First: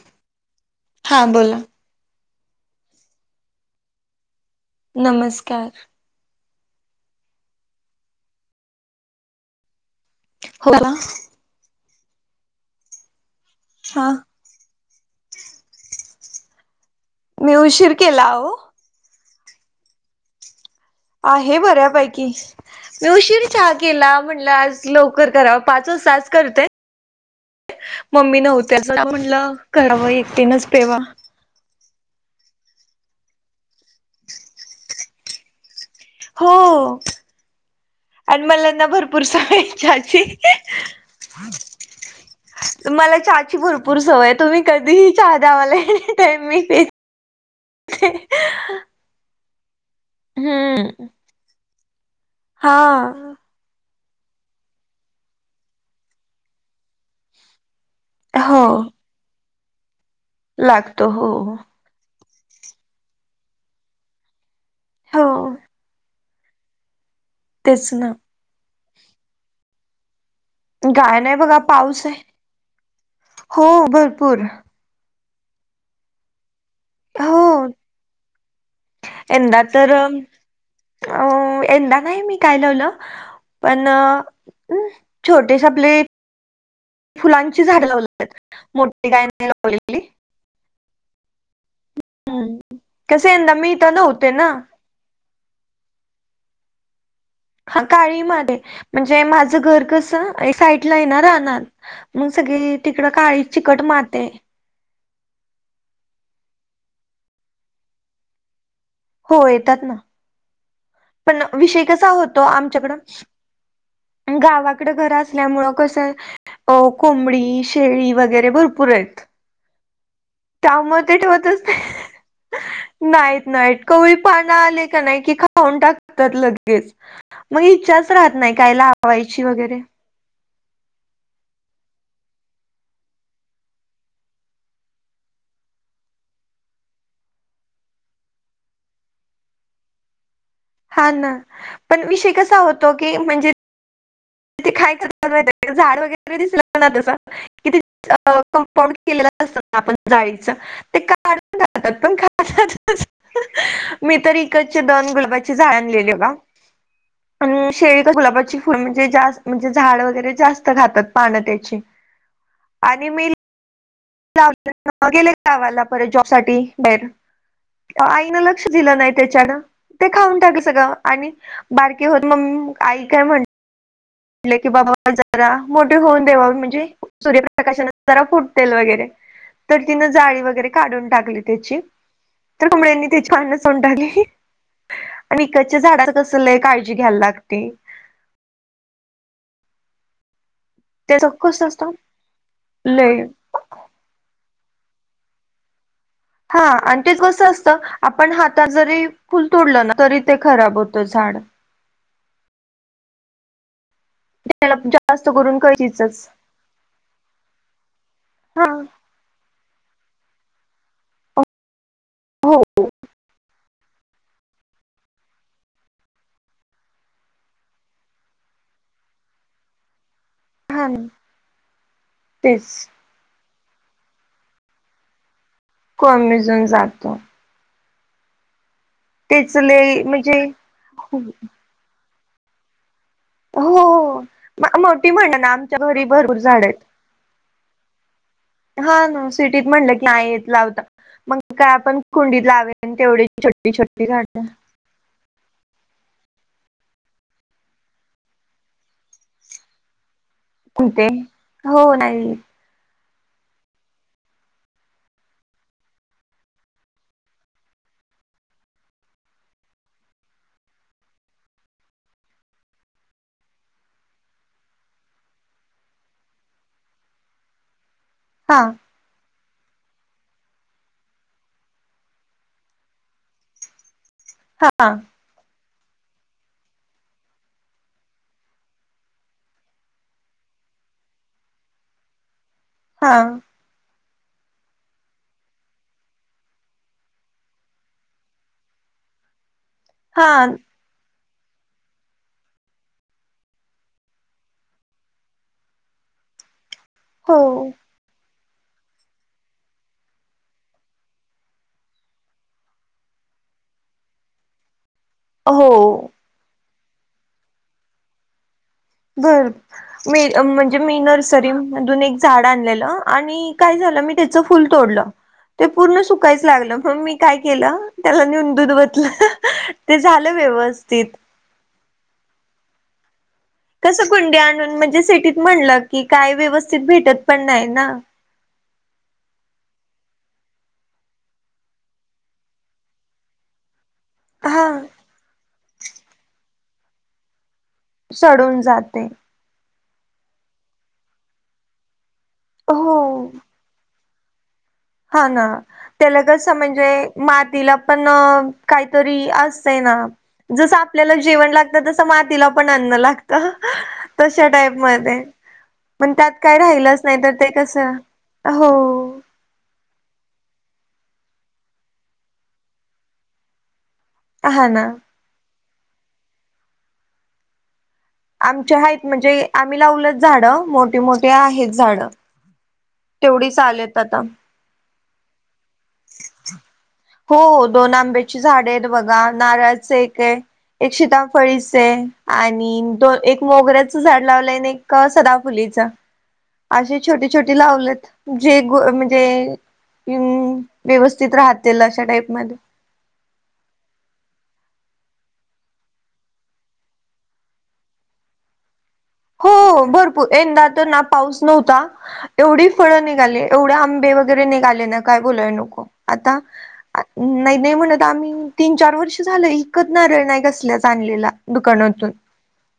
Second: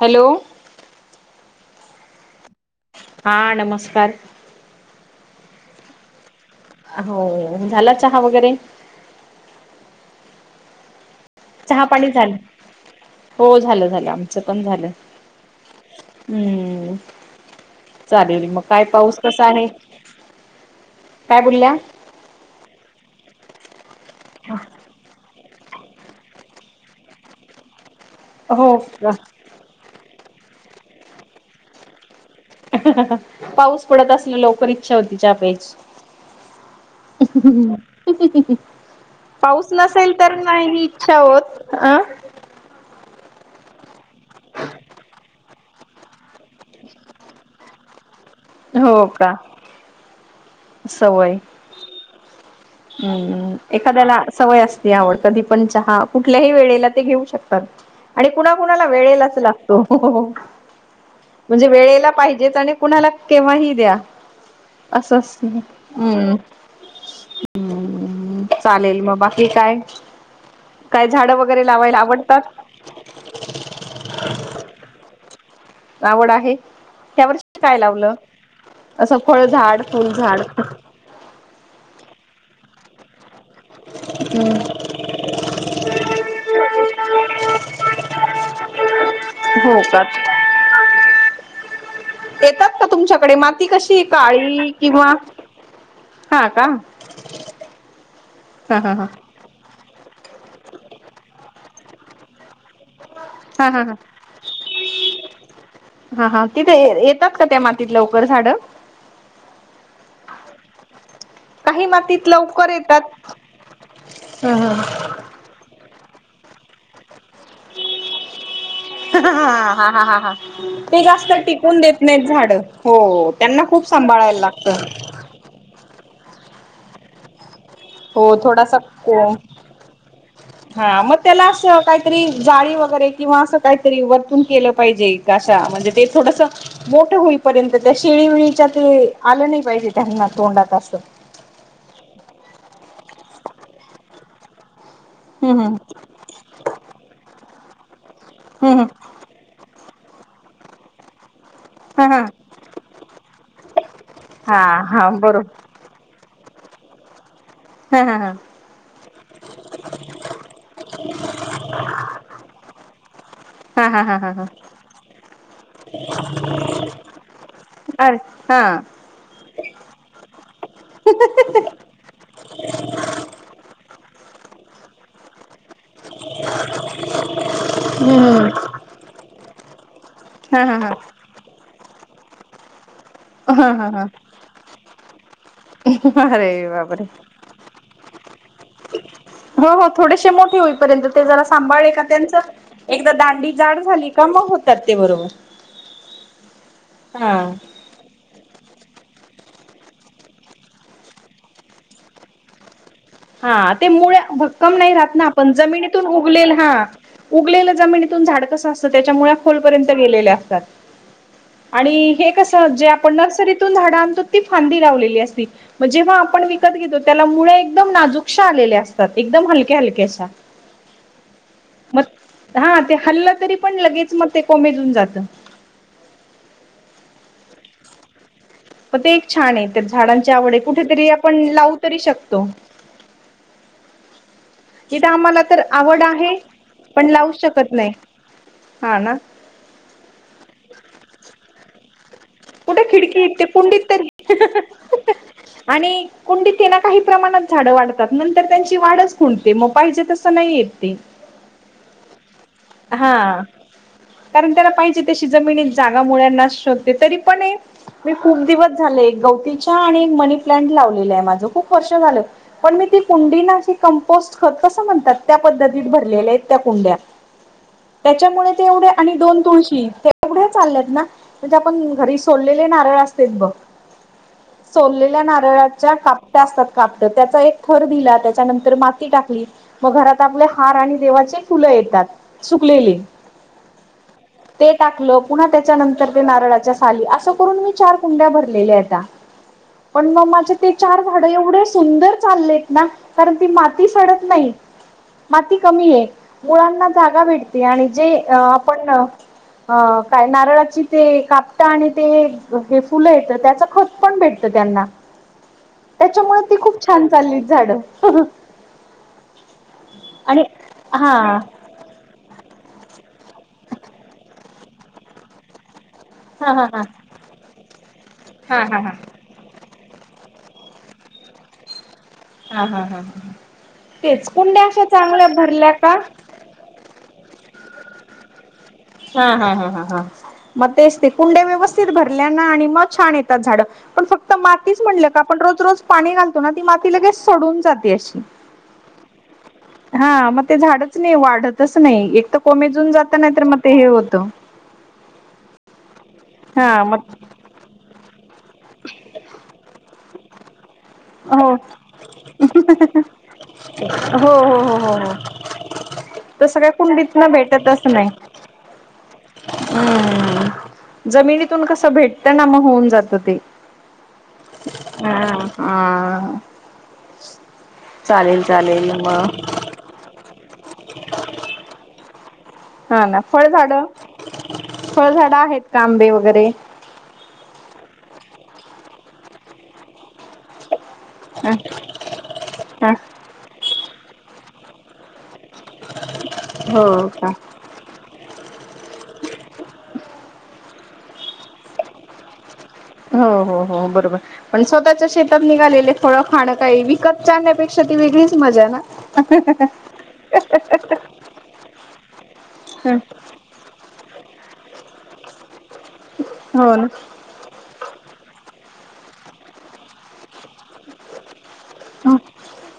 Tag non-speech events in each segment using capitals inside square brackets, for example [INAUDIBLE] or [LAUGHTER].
Hello हां बोला. हा नमस्कार. नमस्कार. हो झाला चहा वगैरे हो चहा पाणी झालं हो झालं हा झालं आम पण झालं हम्म. मी उशीर केला चालेल हो. मग काय पाऊस कसा आहे. काय आहे बोलल्या बऱ्यापैकी मी उशीर चा केला म्हणलं आज लवकर करा. पाच तास करते. मम्मी हो नव्हत्या अस का म्हटलं करावं एकटीनच पेवा. पाऊस पडत असल लवकर इच्छा होती चा प्याची हो [UNINTELLIGIBLE] आणि मलाना भरपूर सवय आहे पाऊस नसेल चहाची तर नाही इच्छा होत अ [UNINTELLIGIBLE] मला चहाची भरपूर सवय आहे तुम्ही कधीही चहा द्या मला तरीही मी पिन ते [UNINTELLIGIBLE] हो का [UNINTELLIGIBLE] हम्म सवय [UNINTELLIGIBLE] हा हम्म [UNINTELLIGIBLE] एखाद्याला सवय असते आवड कधी पण चहा कुठल्याही वेळेला ते घेऊ शकतात आणि कुणा हो कुणाला वेळेलाच लागतो लागतो हो म्हणजे वेळेला पाहिजे आणि कुणाला केव्हाही द्या हो असंम् तेच ना [UNINTELLIGIBLE] चालेल मग बाकी काय काय झाडं नाही बघा वगैरे लावायला पाऊस आहे. आवडतात हो भरपूर [UNINTELLIGIBLE] आवड आहे हो त्यावरर्ष काय लावलं असं फळ यंदा झााड तर फुलझाड [UNINTELLIGIBLE] अ यंदा नाही मी काय लावलं [UNINTELLIGIBLE] पण छोटेसा प्ले [UNINTELLIGIBLE] फुलांची झाग लावले आहेत मोठी गाय नाही हो का लावलेली येतात हम्म. का कसं तुमच्याकडे यंदा माती मी इथं कशी नव्हते ना काळी [UNINTELLIGIBLE] हवा हा का हा काळीमध्ये हा हा हा म्हणजे माझं घर कसं [UNINTELLIGIBLE] साईड ला येणार राहणार मग सगळी तिकड काळी हा हा चिकट ह माती आहे [UNINTELLIGIBLE] हा हा तिथे येतात का त्या मातीत लवकर झाडं हो येतात ना [UNINTELLIGIBLE] पण विषय काही कसा मातीत होतो लवकर आमच्याकड येतात ह गावाकडे घरा [UNINTELLIGIBLE] असल्यामुळे कस कोंबडी शेळी वगैरे भरपूर आहेत अं हा ह हा हा [UNINTELLIGIBLE] ते त्यामुळे जास्त ठेवतच टिकून देत नाहीत झाड हो नाहीत त्यांना नाहीत खूप कवळी सांभाळायला पानं लागतं आले का नाही की [UNINTELLIGIBLE] खाऊन टाकतात लगेच मग इच्छाच हो राहत नाय काय थोडासा को लावायची वगैरे हा मग त्याला असं काहीतरी जाळी वगैरे किंवा असं काहीतरी वरतून केलं पाहिजे कशा म्हणजे ते थोडस [UNINTELLIGIBLE] मोठ होईपर्यंत त्या शेळी वळीच्या ते आलं नाही पाहिजे त्यांना तोंडात असं हा ना पण विषय कसा होतो की म्हणजे [UNINTELLIGIBLE] त काय कर मा हम्म झाड वगैरे दिसले ना तस कि हम्म कंपांड हम्म के [UNINTELLIGIBLE] आपण जायच ते का [UNINTELLIGIBLE] हं ह [UNINTELLIGIBLE] मी तर इकडचे दोन गुलबाची बरोबर झाड आणलेले आणि हा शेळीतर हा हा गुलाबाची फूल म्हणजे जा [UNINTELLIGIBLE] झाड वगैरे जास्त खातात पान त्याची आणि मि हा हा हा [UNINTELLIGIBLE] [UNINTELLIGIBLE] गेले गावाला परत जॉब साठी बाहेर अरे आईनं हा लक्ष दिलं नाही त्याच्यानं [UNINTELLIGIBLE] ते खाऊन टाक सगळं आणि बारकी होत म आई काय म्हणते ले कि बाबा [UNINTELLIGIBLE] जरा मोठे होऊन देवावी म्हणजे सूर्यप्रकाशना हा जरा फुटतील वगैरे तर तिनं जाळी हा वगैरे हा काढून टाकली त्याची तर कोंबड्यानी ती पान हा खाऊन हा हा टाकली आणि इकडच्या झाडांची कस अरे लय काळजी बापरे घ्यायला लागती हो हो थोडेसे मोठे होईपर्यंत ते त्याच जरा कसं सांभाळे असतं का त्यांच एकदा लय दांडी [UNINTELLIGIBLE] जाड झाली का मग होतात ते बरोबर [UNINTELLIGIBLE] हा, आणि ते हा कसं असतं. आपण हातान जरी फुल तोडलं ना तरी ते खराब होतं झाड. हा ते मुळ त्याला भक्कम नाही राहत ना जास्त पण करून जमिनीतून कैचीचच उघलेल हा, उगलेलं जमिनीतून झाड हा कसं असतं, त्याच्यामुळ्या खोलपर्यंत गेलेल्या असतात. आणि हे कस हो जे आपण नर्सरीतून झाड आणतो. ती फांदी लावलेली असती. जेव्हा आपण विकत घेतो, त्याला मुळ्या एकदम नाजूकशा आलेल्या असतात. एकदम हलक्या हलक्याशा हा मग तेच हा ते हल्लं तरी पण लगेच मग ते कोमेजून जात. कोमेजून जातो. पण ते एक छान तेच आहे. तर लय झाडांची म्हणजे आवड आहे. कुठेतरी आपण लावू तरी शकतो. हो हो, इथं मोठी आम्हाला म्हणाना, तर आमच्या आवड घरी आहे भरपूर झाड पण लावू शकत नाही आहेत हा सिटीत म्हणलं की नाय येत लावता मग, काय आपण कुंडीत कुठे लावेन तेवढी खिडकी ते छोटी कुंडीत छोटी, तरी झाडं. आणि कुंडीत आहेना, काही प्रमाणात झाडं वाढतात. नंतर त्यांची वाढच खुंटते मग पाहिजे तसं नाय येत ते, कोणते हो नाही हा कारण त्याला पाहिजे. तशी जमिनीत जागा मुलांना शोधते तरी, पण मी खूप दिवस झाले, एक गौती चहा आणि एक मनी प्लांट लावलेलं आहे. माझ खूप वर्ष झाल. पण मी ती कुंडी ना अशी कंपोस्ट खत कसं म्हणतात. त्या पद्धतीत भरलेले आहेत त्या कुंड्या. [INAUDIBLE] त्याच्यामुळे हा ते एवढे आणि दोन तुळशी ते एवढ्या चालल्यात ना आपण घर सोललेले नारळ असतेत, बघ हा सोललेल्या नारळात च्या कापट्या असतात. कापटं त्याचा एक थर दिला त्याच्यानंतर माती टाकली. मग घरात आपल्या हार आणि देवाचे फुलं येतात. सुकलेली हा ते टाकलं पुन्हा त्याच्यानंतर ते नारळाच साली असं करून मी चार कुंड्या भरलेल्या आहेत्या पण मग हा माझ्या ते चार झाड एवढे सुंदर चाललेत, ना कारण ती माती सडत नाही. माती कमी आहे, मुळांना जागा हो भेटते आणि जे आपण अ काय नारळाची ते काप आणि ते हे, फुलं येत त्याच खत पण भेटतं त्यांना, हो, त्याच्यामुळे ती खूप छान चाललीत झाडं ह ह, बर मी म्हणजे मी हा नर्सरी मधून एक झाड आणलेलं आणि काय झालं मी त्याच फुल तोडलं. ते पूर्ण सुकायचं हा हा लागलं हा मग मी काय केलं त्याला नेहुन हा हा दूध ओतल. हा ते झालं व्यवस्थित. हा हा हा हा, कसं कुंडी आणून म्हणजे सिटीत भरल्या म्हणलं, का की काय व्यवस्थित भेटत पण नाही ना, हा हा हा हा,. मग तेच ते कुंडे व्यवस्थित भरल्या ना आणि मग छान येतात झाडं पण फक्त हा मातीच म्हणलं का आपण रोज रोज, पाणी घालतो. ना ती माती लगेच सडून जात. सडून जाते. हा, मग ते झाडच नाही वाढतच नाही. एक तर कोमेजून हो जात नाही तर मग ते हे होतं. हा ना त्याला जस हा म्हणजे मग मातीला पण काहीतरी असतं ना. जसं आपल्याला जेवण हो हो लागतं. तस मातीला पण अन्न लागत हो तशा टाईप हो हो हो मध्ये पण त्यात काय तसं राहिलंच कुंडीत नाही. ना तर ते कस भेटतच नाही हो, हम्म जमिनीतून कसं भेटतं ना मग होऊन जातं ते, हा ना हम्म हम, चालेल चालेल मग, मी लावलच झाडं मोठे मोठे आहेत झाडं. हा ना, तेवढी फळझाड, चालेत आता फळझाडं आहेत आंबे वगैरे, हो दोन आंब्याची झाडे आहेत बघा नारळच एक आहे एक शिता अ फळीचं हे आणि हा दोन एक मोगऱ्याचं झाड लावलंय आणि एक सदाफुलीचं [INAUDIBLE] अशी छोटी का? छोटी लावलेत जे ग म्हणजे व्यवस्थित राहतील अशा टाईप मध्ये हो हो हो बरोबर पण स्वतःच्या शेतात निघालेले फळं खाणं काही विकतचे आणण्यापेक्षा ती वेगळीच मजा ना हो भरपूर यंदा तर ना पाऊस नव्हता एवढी फळं निघाली एवढे आंबे वगैरे निघाले ना काय बोलय नको आता हो ना नाही नाही म्हणत आम्ही तीन चार वर्ष झाल इकत नारळ नाही कसल्या आणलेला दुकानातून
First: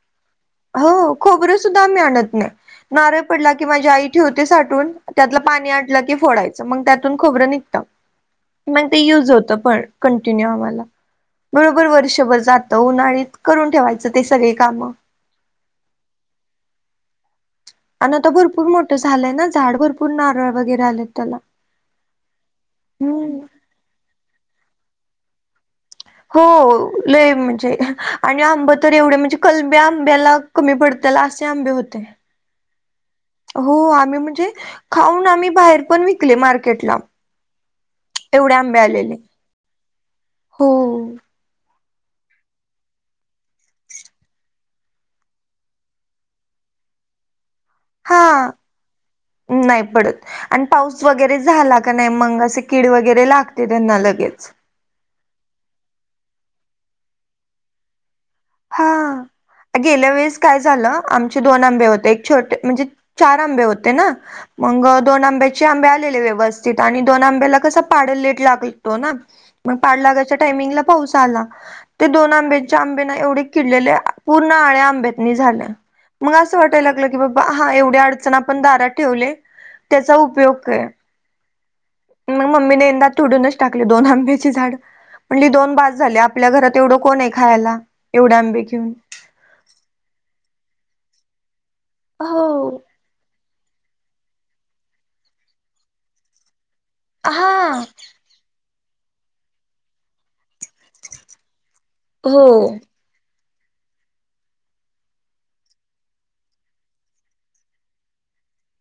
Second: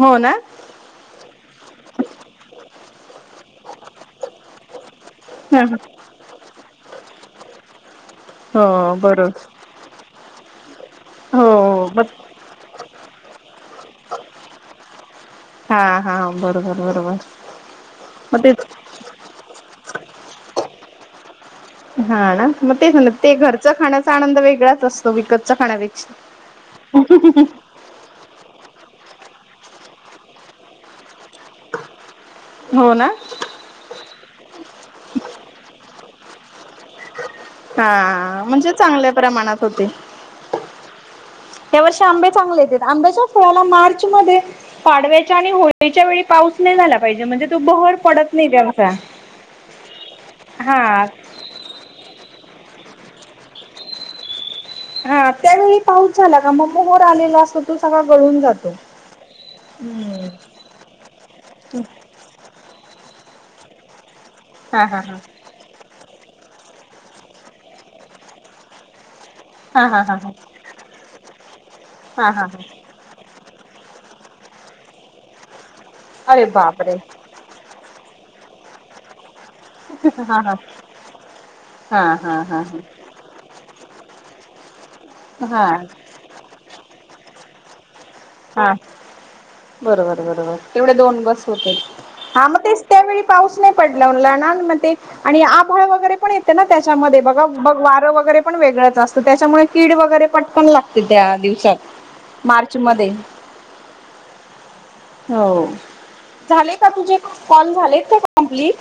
हो ना हो खोबरं सुद्धा आम्ही आणत नाही नारळ पडला कि माझी आई ठेवते साठवून त्यातलं पाणी आट की फोडायच मग त्यातून खोबरं निघतं. हो मग ते बरोबर युज होतं पण कंटिन्यू आम्हाला हो बरोबर मग वर्षभर जातं उन्हाळीत करून ठेवायचं ते सगळी कामं हा हा बरोबर बरोबर आणि आता मग ते भरपूर मोठं झालंय ना झाड भरपूर नारळ वगैरे आलेत त्याला हा ना मग तेच ना ते हम्म घरचं खाण्याचा आनंद वेगळाच असतो विकतचं खाण्यापे हो लय म्हणजे आणि आंब तर एवढे म्हणजे कलब्या आंब्याला कमी पडत्याल असे आंबे होते हो ना हो आम्ही म्हणजे खाऊन आम्ही बाहेर पण विक कले मार्केट ला हा एवढे म्हणजे आंबे चांगल्या आलेले प्रमाणात होते हो या वर्षी आंबे चांगले होते आंब्याच्या फळाला मार्च मध्ये पाडव्याच्या आणि होळीच्या वेळी पाऊस नाही झाला पाहिजे म्हणजे तो बहर पडत हा नाही त्यांचा नाही पडत आणि पाऊस हा वगैरे झाला का नाही मंग असे कीड वगैरे लागते त्यांना लगेच हा त्यावेळी पाऊस झाला का मग मोहोर आलेला असतो तो सगळा गळून जातो हा गेल्या वेळेस हम्म काय झा आमचे दोन आंबे होते एक छोटे म्हणजे चार आंबे होते ना हा मग हा हा दोन आंब्या चे आलेले व्यवस्थित आणि दोन आंब्याला कसा पाड लेट लागतो ना हा पाड हा हा लागायच्या टामिंगला पाऊस आला ते हा हा दोन हा हा आंब्यांच्या आ एवढे किडलेळे पूर्ण आळ्या आंब्यातणी झाल्या मग अरे अस वाटायला बापरे लागलं की बा हा एवढी अडचण आपण दारात ठेवले त्याचा हा हा उपयोग हा काय हा मंग हा हा मम्मी ने यंदा तोडूनच टाकले दोन आंब्याची झाडं म्हणली हा दोन बास झाले आपल्या घरात एवढं कोण आहे खायला? एवढे आंबे हा घेऊन बरोबर बरोबर तेवढे दोन बस हा मग हो ते त्यावेळी पाऊस नाही पडला ल मग ते आणि आभाळ वगैरे पण येते ना त्याच्यामध्ये बघा ब हा वारं वगैरे पण वेगळंच असतं त्याच्यामुळे कीड वगैरे पटकन लागत ते त्या हो दिवसात मार्च मध्ये हो झाले का तुझे कॉल झालेत का कंप्लिट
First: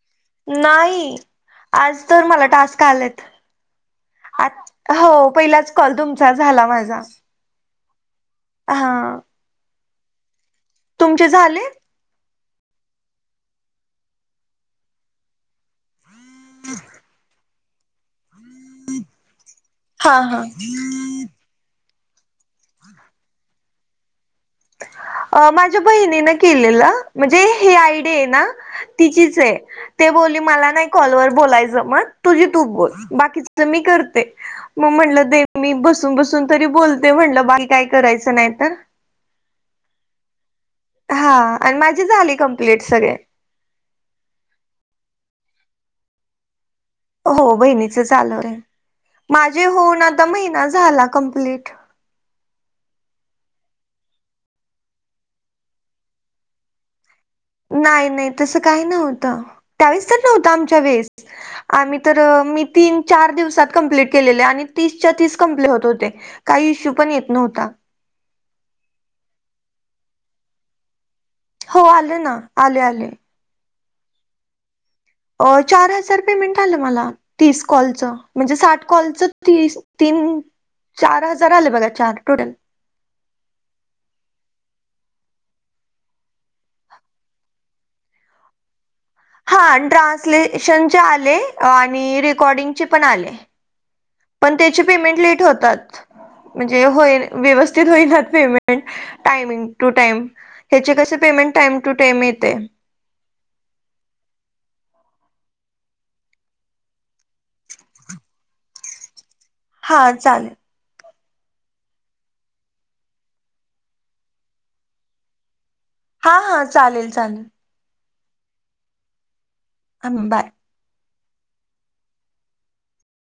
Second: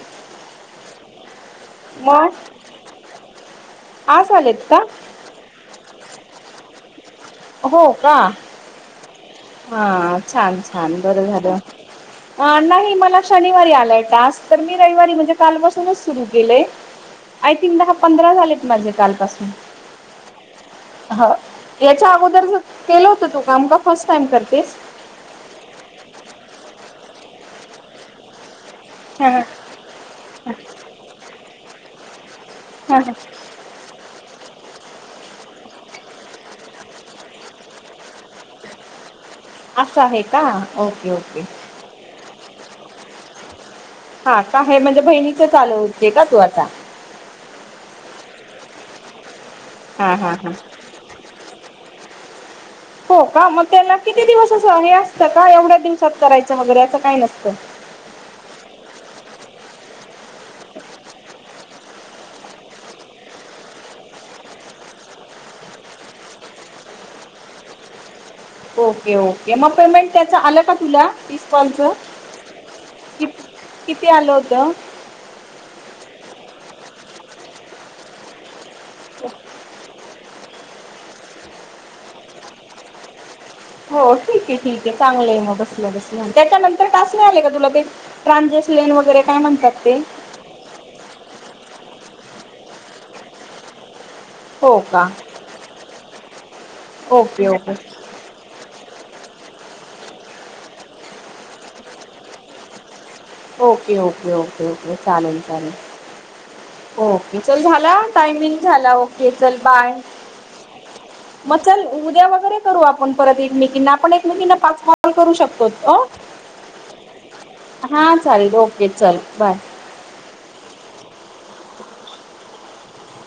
नाही आज तर मला टास्क आलेत आज आ आलेत का? हो पहिलाच कॉल तुमचा झाला माझा हो का हा हा छान छान बरं तुमचे झालं झाले नाही मला शनिवारी आलाय टास्क तर मी रविवारी म्हणजे काल पास सुनच सुरू केले आयथिंक दहा पंधरा झालेत माझे कालपासून हा हा हा त्याच्या अगोदर केलं होतं तू काम का फर्स्ट टाइम करतेस? माझ्या बहिणीन केलेलं म्हणजे हे आय डी आहे ना हा तिचीच हा आहे ते बोलली मला नाही कॉलवर बोलायचं मग तुझी तूच बोल हा हा. बाकीचं तर मी करते मग म्हटलं दे मी बसून बसून तरी बोलते म्हणलं बाई काय करायचं नाही तर असं आहे का? ओके, हा ओके आणि माझी झाली कम्प्लीट सगळे. हा का आहे म्हणजे बहिणीच चालवते होते का तू आता? हो बहिणीच चालू आहे माझे होऊन हा आता हा हा. महिना झाला कंम्प्लीट. हो का मग त्याला किती दिवस अस हे असतं का एवढ्या दिवसात करायचं वगैरे असं काही नसतं. नाही नाही तसं काही नव्हतं त्यावेळेस तर नव्हतं आमच्या वेळेस आम्ही तर मी तीन चार दिवसात कंप्लीट केलेले आणि तीसच्या तीस कंप्ली होत होते काही इश्यू पण येत नव्हता. ओके ओके मग पेमेंट त्याच आलं का तुला? हो कॉलचं? आल ना आले आले. कि किती आल होत? अ चार हजार पेमेंट आलं मला तीस कॉलचं म्हणजे साठ कॉलच ती तीन, चार हजार आले बघा चार टोटल. हो ठीक आहे ठीक आहे चांगलंय मग बसल्या बसल्या त्याच्यानंतर टास्क नाही आलेय का तुला बे ट्रांजेशलेन वगैरे, हा ट्रान्सलेशनचे आले आणि रेकॉर्डिंगचे पण आले. पण हो त्याची का पेमेंट लेट होतात म्हणजे हो ओके ओके व्यवस्थित होईनात. टाइमिंग टू टाइम ह्याचे कसे पेमेंट टाइम टू टाइम येते. ओके, ओके, ओके, ओके चालेल, चालेल. ओके चल झाला टायमिंग झाला ओके चल बाय. हा चालेल मग चल उद्या वगैरे करू आपण परत एकमेकींना आपण एकमेकींना पाच कॉल करू शकतो अं. हा हा चालेल चालेल. हा चालेल ओके चल बाय. बाय